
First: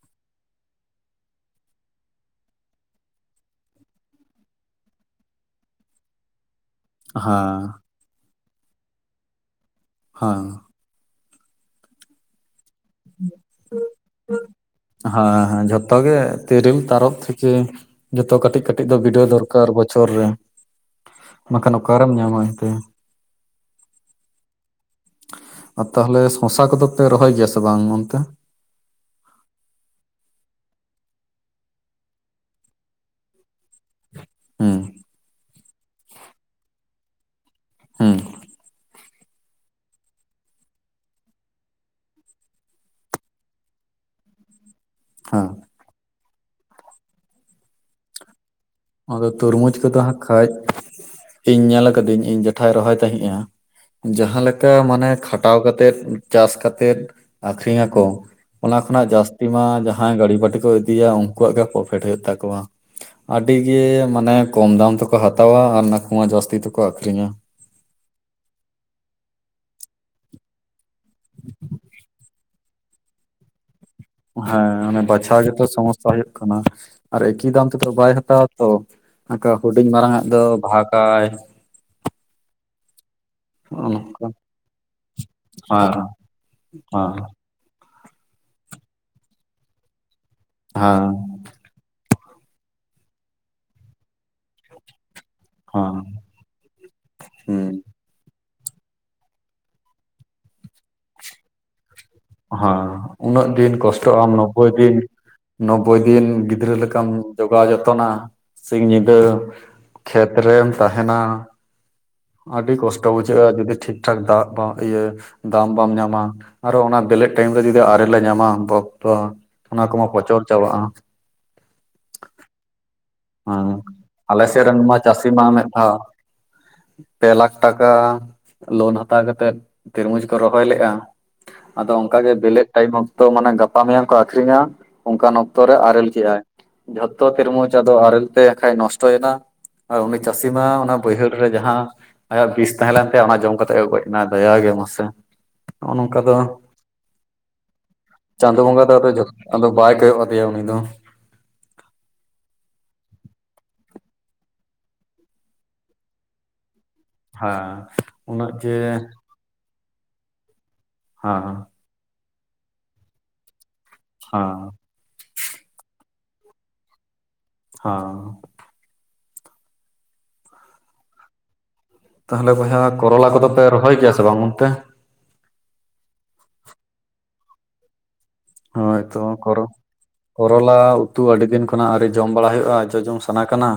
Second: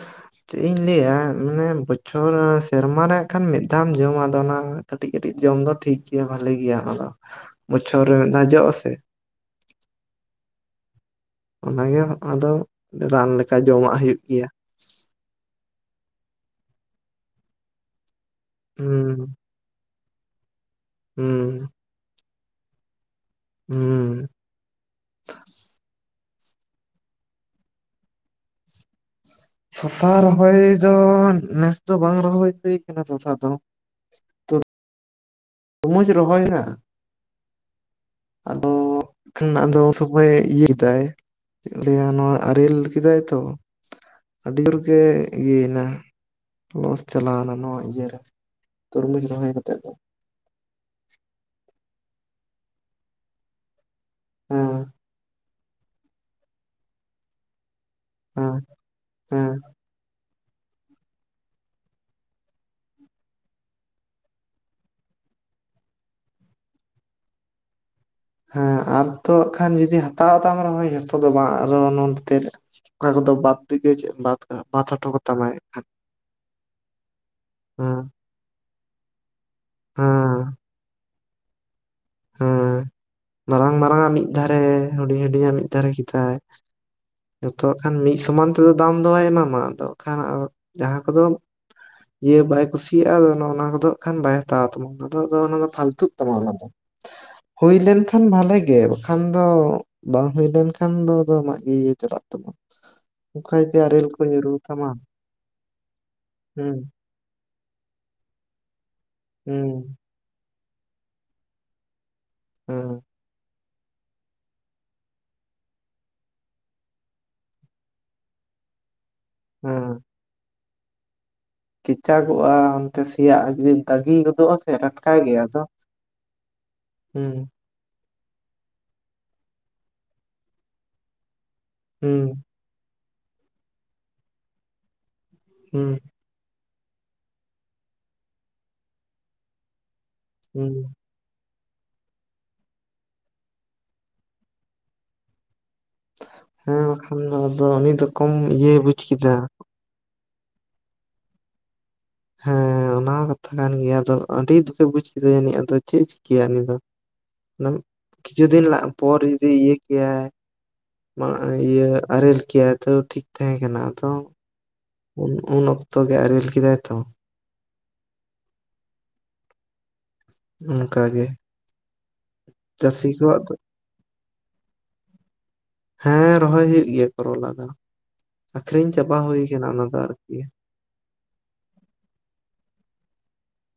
ᱪᱮᱫ ᱤᱧ ᱞᱟᱹᱭᱟ ᱢᱟᱱᱮ ᱵᱚᱪᱷᱚᱨ ᱥᱮᱨᱢᱟ ᱨᱮ ᱦᱟᱜ ᱠᱷᱟᱱ ᱢᱤᱫ ᱫᱷᱟᱣ ᱮᱢ ᱡᱚᱢᱟ ᱟᱫᱚ ᱚᱱᱟ ᱠᱟᱹᱴᱤᱡ ᱠᱟᱹᱴᱤᱡ ᱡᱚᱢ ᱫᱚ ᱴᱷᱤᱠ ᱜᱮᱭᱟ ᱵᱟᱹᱞᱮ ᱜᱮᱭᱟ ᱟ ᱾ ᱦᱟᱸ ᱾ ᱪᱷᱚᱨ ᱨᱮ ᱢᱤᱫ ᱫᱷᱟᱭ ᱡᱚᱜᱼᱟ ᱥᱮ ᱾ ᱦᱮᱸ ᱾ ᱚᱱᱟᱜᱮ ᱟᱫᱚ ᱨᱟᱱ ᱞᱮᱠᱟ ᱡᱚᱢᱟᱜ ᱦᱩᱭᱩᱜ ᱜᱮᱭᱟ ᱾ ᱦᱟᱸ ᱦᱮᱸ ᱡᱷᱚᱛᱚ ᱜᱮ ᱛᱤᱨᱤᱞ ᱛᱟᱨᱚᱵ ᱛᱷᱮᱠᱮ ᱡᱚᱛᱚ ᱠᱟᱹᱴᱤᱡ ᱠᱟᱹᱴᱤᱡ ᱫᱚ ᱵᱤᱰᱟᱹᱣ ᱦᱩᱸ ᱫᱚᱨ ᱠᱟᱨ ᱵᱚᱪᱷᱚᱨ ᱨᱮ, ᱦᱩᱸ ᱵᱟᱠᱷᱟᱱ ᱚᱠᱟᱨᱮᱢ ᱧᱟᱢᱟ ᱮᱱᱛᱮ ᱾ ᱦᱩᱸ ᱾ ᱟᱨ ᱛᱟᱦᱚᱞᱮ ᱥᱚᱥᱟ ᱠᱚᱫᱚ ᱯᱮ ᱨᱚᱦᱚᱭ ᱜᱮᱭᱟ ᱥᱮ ᱵᱟᱝ ᱚᱱᱛᱮ? ᱥᱚᱥᱟ ᱨᱚᱦᱚᱭ ᱫᱚ ᱱᱮᱥ ᱫᱚ ᱵᱟᱝ ᱨᱚᱦᱚᱭ ᱦᱩᱭᱩ ᱠᱟᱱᱟ ᱥᱚᱥᱟ ᱫᱚ ᱾ ᱦᱩᱸ ᱾ ᱛᱚᱨᱢᱩᱡᱽ ᱨᱚᱦᱚᱭ ᱦᱟᱜᱼᱟ ᱦᱩᱸ ᱟᱫᱚᱼᱼ ᱠᱷᱟᱱ ᱟᱫᱚ ᱥᱚᱢᱚᱭ ᱤᱭᱟᱹ ᱫᱟᱭᱼᱼ ᱪᱮᱫ ᱠᱚ ᱞᱟ. ᱭᱼᱟ ᱱᱚᱣᱟ ᱟᱨᱮᱞ ᱠᱮᱫᱟᱭ ᱛᱚ᱾ ᱟᱹᱰᱤ ᱡᱳᱨ ᱜᱮ ᱦᱮᱸ ᱤᱭᱟᱹᱭᱮᱱᱟ ᱞᱚᱥ ᱪᱟᱞᱟᱣ ᱱᱟ ᱱᱚᱣᱟ ᱤᱭᱟᱹ ᱨᱮ᱾ ᱟᱫᱚ ᱛᱩᱨᱢᱩᱡᱽ ᱠᱚᱫᱚ ᱦᱟᱸᱜ ᱠᱷᱟᱱᱡ ᱤᱧ ᱧᱮᱞ ᱠᱟᱹᱫᱟᱹᱧ ᱤᱧ ᱡᱮᱴᱷᱟᱭ ᱨᱚᱦᱚᱭ ᱛᱟᱦᱮᱸᱫᱼᱟᱼᱼ ᱡᱟᱦᱟᱸᱮ ᱞᱮᱠᱟ ᱦᱮᱸ ᱢᱟᱱᱮ ᱠᱷᱟᱴᱟᱣ ᱠᱟᱛᱮᱫ ᱪᱟᱥ ᱠᱟᱛᱮᱫ ᱟᱠᱷᱨᱤᱧ ᱟᱠᱚᱼᱼ ᱦᱮᱸ ᱚᱱᱟ ᱠᱷᱚᱱᱟᱜ ᱡᱟᱹᱥᱛᱤ ᱦᱮᱸ ᱢᱟ ᱡᱟᱦᱟᱸᱭ ᱜᱟᱹᱲᱤ ᱵᱟᱹᱴᱤ ᱠᱚ ᱤᱫᱤᱭᱟ ᱩᱱᱠᱩᱣᱟᱜ ᱜᱮ ᱯᱨᱚᱯᱷᱤᱴ ᱦᱩᱭᱩᱜ ᱛᱟᱠᱚᱣᱟ᱾ ᱟᱹᱰᱤ ᱜᱮ ᱢᱟᱱᱮ ᱠᱚᱢ ᱫᱟᱢ ᱛᱮᱠᱚ ᱦᱟᱛᱟᱣᱟ ᱟᱨ ᱱᱟᱠᱩ ᱡᱟ ᱡᱟᱥᱛᱤ ᱛᱮᱠᱚ ᱟᱠᱷᱨᱤᱧᱟ᱾ ᱦᱮᱸ ᱟᱨ ᱛᱚᱜ ᱠᱷᱟᱱ ᱡᱩᱫᱤ ᱦᱟᱛᱟᱣ ᱛᱟᱢ ᱨᱮᱦᱚᱸ ᱡᱚᱛᱚ ᱫᱚ ᱵᱟᱝ ᱟᱨᱚ ᱱᱚᱱᱛᱮ ᱨᱮᱼᱼ ᱚᱠᱟ ᱠᱚᱫᱚ [unintelligible] ᱦᱮᱸ ᱵᱟᱫ ᱚᱱᱮ ᱦᱚᱴᱚ ᱵᱟᱪᱷᱟᱣ ᱠᱟᱛᱟᱢᱟᱭ ᱜᱮᱛᱚ ᱠᱷᱟᱱ ᱥᱚᱢᱚᱥᱥᱟ ᱦᱩᱭᱩᱜ ᱠᱟᱱᱟ ᱟᱨ ᱮᱠᱤ ᱫᱟᱢ ᱛᱮᱫᱚ ᱦᱮᱸ ᱵᱟᱭ ᱦᱟᱛᱟᱣᱟ ᱛᱚ᱾ ᱟᱠᱟ ᱦᱩᱰᱤᱧ ᱢᱟᱨᱟᱝ ᱟᱜ ᱦᱮᱸ ᱫᱚ ᱵᱟᱜᱟᱭ᱾ ᱦᱮᱸ ᱢᱟᱨᱟᱝ ᱦᱚᱸᱜᱼᱚ ᱢᱟᱨᱟᱝ ᱟᱜ ᱱᱚᱝᱠᱟ ᱢᱤᱫ ᱫᱷᱟᱨᱮ ᱦᱩᱰᱤᱧ ᱦᱩᱰᱤᱧ ᱟᱜ ᱢᱤᱫ ᱫᱷᱟᱨᱮ ᱦᱮᱸ ᱠᱮᱫᱟᱭ᱾ ᱡᱚᱛᱚᱣᱟᱜ ᱠᱷᱟᱱ ᱢᱤᱫ ᱥᱚᱢᱟᱱ ᱛᱮᱫᱚ ᱫᱟᱢ ᱫᱚ ᱵᱟᱭ ᱮᱢᱟᱢᱟ ᱟᱫᱚ ᱠᱷᱟᱱ ᱟᱨ ᱡᱟᱦᱟᱸ ᱦᱮᱸ ᱠᱚᱫᱚᱼᱼ ᱤᱭᱟᱹ ᱵᱟᱭ ᱠᱩᱥᱤᱭᱟᱜᱼᱟ ᱟᱫᱚ ᱚᱱᱟ ᱠᱚᱫᱚ ᱦᱟᱜ ᱠᱷᱟᱱ ᱵᱟᱭᱼᱼ ᱦᱟᱛᱟᱣ ᱛᱟᱢᱟ ᱟᱫᱚ ᱚᱱᱟ ᱫᱚ ᱦᱮᱸ ᱯᱷᱟᱞᱛᱩᱜ ᱛᱟᱢᱟ ᱚᱱᱟ ᱫᱚ ᱦᱩᱸ ᱦᱩᱭ ᱞᱮᱱᱠᱷᱟᱱ, ᱵᱷᱟᱞᱮᱜ ᱜᱮ ᱵᱟᱠᱷᱟᱱ ᱫᱚ ᱵᱟᱝ ᱦᱩᱭ ᱞᱮᱱᱠᱷᱟᱱ ᱫᱚ ᱟᱢᱟᱜ ᱜᱮ ᱤᱭᱟᱹ ᱪᱟᱞᱟᱜᱼᱼ ᱠᱟᱱᱟ, ᱦᱮᱸ ᱩᱱᱟᱹᱜ ᱫᱤᱱ ᱠᱚᱥᱴᱚᱜ ᱟᱢ ᱧᱩᱨᱩ ᱱᱚᱵᱵᱳᱭ ᱛᱟᱢᱟ ᱫᱤᱱ ᱱᱚᱵᱽᱵᱳᱭ ᱫᱤᱱ ᱜᱤᱫᱽᱨᱟᱹ ᱦᱩᱸ ᱞᱮᱠᱟᱢ, ᱡᱚᱜᱟᱣ ᱡᱚᱛᱚᱱᱟ ᱥᱤᱧ ᱧᱤᱫᱟᱹ ᱦᱩᱸ ᱠᱷᱮᱛ ᱨᱮᱢ ᱛᱟᱦᱮᱱᱟ, ᱟᱹᱰᱤ ᱦᱮᱸ ᱠᱚᱥᱴᱚ ᱵᱩᱡᱷᱟᱹᱜᱼᱟ ᱡᱩᱫᱤ ᱴᱷᱤᱠᱴᱷᱟᱠ ᱫᱟᱜ ᱤᱭᱟᱹ ᱫᱟᱢ ᱵᱟᱢ ᱧᱟᱢᱟ ᱟᱨᱚ ᱚᱱᱟ, ᱵᱮᱞᱮᱫ ᱴᱟᱭᱤᱢ ᱨᱮ ᱡᱩᱫᱤ ᱟᱨᱮᱞ ᱞᱮ ᱧᱟᱢᱟ ᱵᱟᱵᱵᱟ ᱱᱟ ᱠᱚᱢᱟ ᱯᱚᱪᱚᱨ ᱪᱟᱵᱟᱜᱼᱟ, ᱠᱮᱪᱟᱜᱚᱜᱼᱟᱱ᱾ ᱥᱮᱭᱟ ᱟᱜ ᱦᱮᱸ ᱡᱩᱫᱤ ᱫᱟᱜᱤ ᱟᱞᱮ ᱜᱚᱫᱚᱜᱼᱟ ᱥᱮᱫ ᱥᱮ ᱨᱮᱱ ᱢᱟ ᱴᱟᱴᱠᱟ ᱪᱟᱹᱥᱤ ᱜᱮ ᱢᱟ ᱟᱫᱚ ᱢᱤᱫ ᱫᱷᱟᱣ ᱯᱮ ᱦᱮᱸ, ᱞᱟᱠᱷ ᱴᱟᱠᱟ ᱞᱳᱱ ᱦᱟᱛᱟᱣ ᱠᱟᱛᱮᱫ ᱛᱤᱨᱢᱩᱡᱽ ᱠᱚ ᱨᱚᱦᱚᱭ ᱞᱮᱫᱼᱟ, ᱟᱫᱚ ᱦᱩᱸ ᱚᱱᱠᱟᱜᱮ ᱵᱮᱞᱮᱫ ᱴᱟᱭᱤᱢ ᱚᱠᱛᱚ ᱢᱟᱱᱮ ᱜᱟᱯᱟ ᱢᱮᱭᱟᱝ ᱠᱚ ᱟᱠᱷᱨᱤᱧᱟ ᱚᱱᱠᱟᱱ ᱚᱠᱛᱚ, ᱡᱚᱛᱚ ᱨᱮ ᱦᱩᱸ ᱟᱨᱮᱞ ᱠᱮᱜ-ᱟᱭ ᱡᱷᱚᱛᱚ ᱛᱤᱨᱢᱩᱡᱽᱟᱸᱫᱚ ᱟᱨᱮᱞ ᱛᱮ ᱠᱷᱟᱱᱟᱡ ᱱᱚᱥᱴᱚᱭᱮᱱᱟ, ᱟᱨ ᱩᱱᱤ ᱪᱟᱥᱤ ᱦᱩᱸ ᱢᱟ ᱚᱱᱟᱼᱼ ᱵᱟᱹᱭᱦᱟᱹᱲ ᱨᱮ ᱡᱟᱦᱟᱸ ᱟᱭᱟᱜ ᱵᱤᱥ ᱛᱟᱦᱮᱸ ᱞᱮᱱ ᱛᱟᱭᱟ ᱚᱱᱟ ᱡᱚᱢ ᱠᱟᱛᱮᱜ ᱮ ᱜᱚᱡ ᱮᱱᱟ ᱫᱟᱭᱟᱜᱮ ᱢᱟᱥᱮ, ᱱᱚᱜᱼᱚ ᱱᱚᱝᱠᱟ ᱫᱚ᱾ ᱦᱮᱸ ᱵᱟᱠᱷᱟᱱ ᱫᱚ ᱟᱫᱚ ᱩᱱᱤ ᱫᱚ ᱠᱚᱢ ᱪᱟᱸᱫᱚ ᱤᱭᱟᱹᱭ ᱵᱚᱸᱜᱟ ᱫᱚ ᱵᱩᱡ ᱡᱚᱛᱚ ᱠᱮᱫᱟ ᱫᱚ ᱵᱟᱭ ᱠᱚᱭᱚᱜ ᱟᱫᱮᱭᱟ ᱩᱱᱤ ᱫᱚ᱾ ᱦᱮᱸ ᱚᱱᱟ ᱠᱟᱛᱷᱟ ᱠᱟᱱ ᱜᱮᱭᱟ ᱟᱫᱚ ᱟᱹᱰᱤ ᱫᱩᱠᱮ ᱵᱩᱡ ᱠᱮᱫᱟ ᱡᱟᱱᱤᱡ ᱟᱫᱚ ᱪᱮᱫ ᱮ ᱪᱤᱠᱟᱹᱭᱟ ᱩᱱᱤ ᱫᱚ᱾ ᱦᱮᱸ ᱚᱱᱟ ᱠᱤᱪᱷᱩ ᱩᱱᱟᱹᱜ ᱫᱤᱱ ᱡᱮ ᱯᱚᱨ ᱡᱩᱫᱤ ᱤᱭᱟᱹ ᱠᱮᱭᱟᱭ᱾ ᱦᱮᱸ ᱤᱭᱟᱹ ᱟᱨᱮᱞ ᱠᱮᱟᱭ ᱛᱟᱣ ᱴᱷᱤᱠ ᱛᱟᱦᱮᱸ ᱠᱟᱱᱟ ᱛᱚ᱾ ᱦᱟᱸ ᱩᱱ ᱚᱠᱛᱚ ᱜᱮ ᱟᱨᱮᱞ ᱠᱮᱫᱟᱭ ᱛᱚ᱾ ᱦᱟᱸ ᱚᱱᱠᱟᱜ ᱜᱮᱼᱼ ᱛᱟᱦᱚᱞᱮ ᱵᱚᱭᱦᱟ ᱠᱚᱨᱚᱞᱟ ᱠᱚᱫᱚ ᱫᱚ ᱯᱮ ᱨᱚᱦᱚᱭ ᱜᱮᱭᱟ ᱥᱮ ᱵᱟᱝ ᱚᱱᱛᱮ? ᱦᱮᱸ ᱨᱚᱦᱚᱭ ᱦᱩᱭᱩᱜ ᱜᱮᱭᱟ ᱠᱚᱨᱚᱞᱟ ᱫᱚ ᱟᱠᱷᱨᱤᱧ ᱪᱟᱵᱟ ᱦᱩᱭ ᱠᱟᱱᱟ ᱚᱱᱟ ᱫᱚ ᱟᱨᱠᱤ᱾ ᱴᱚᱞᱟ [unintelligible] ᱩᱛᱩ ᱟᱹᱰᱤ ᱫᱤᱱ ᱠᱷᱚᱱᱟᱜ ᱟᱣᱨᱤ ᱡᱚᱢ ᱵᱟᱲᱟ ᱦᱩᱭᱩᱜᱼᱟ ᱡᱚᱡᱚᱢ ᱥᱟᱱᱟ ᱠᱟᱱᱟ᱾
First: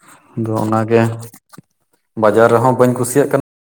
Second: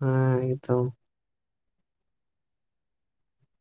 ᱦᱮᱸ ᱟᱫᱚ ᱮᱠᱫᱚᱢ ᱚᱱᱟᱜᱮ ᱵᱟᱡᱟᱨ ᱨᱮᱦᱚᱸ ᱵᱟᱹᱧ ᱠᱩᱥᱤᱭᱟᱜ ᱠᱟᱱᱟ᱾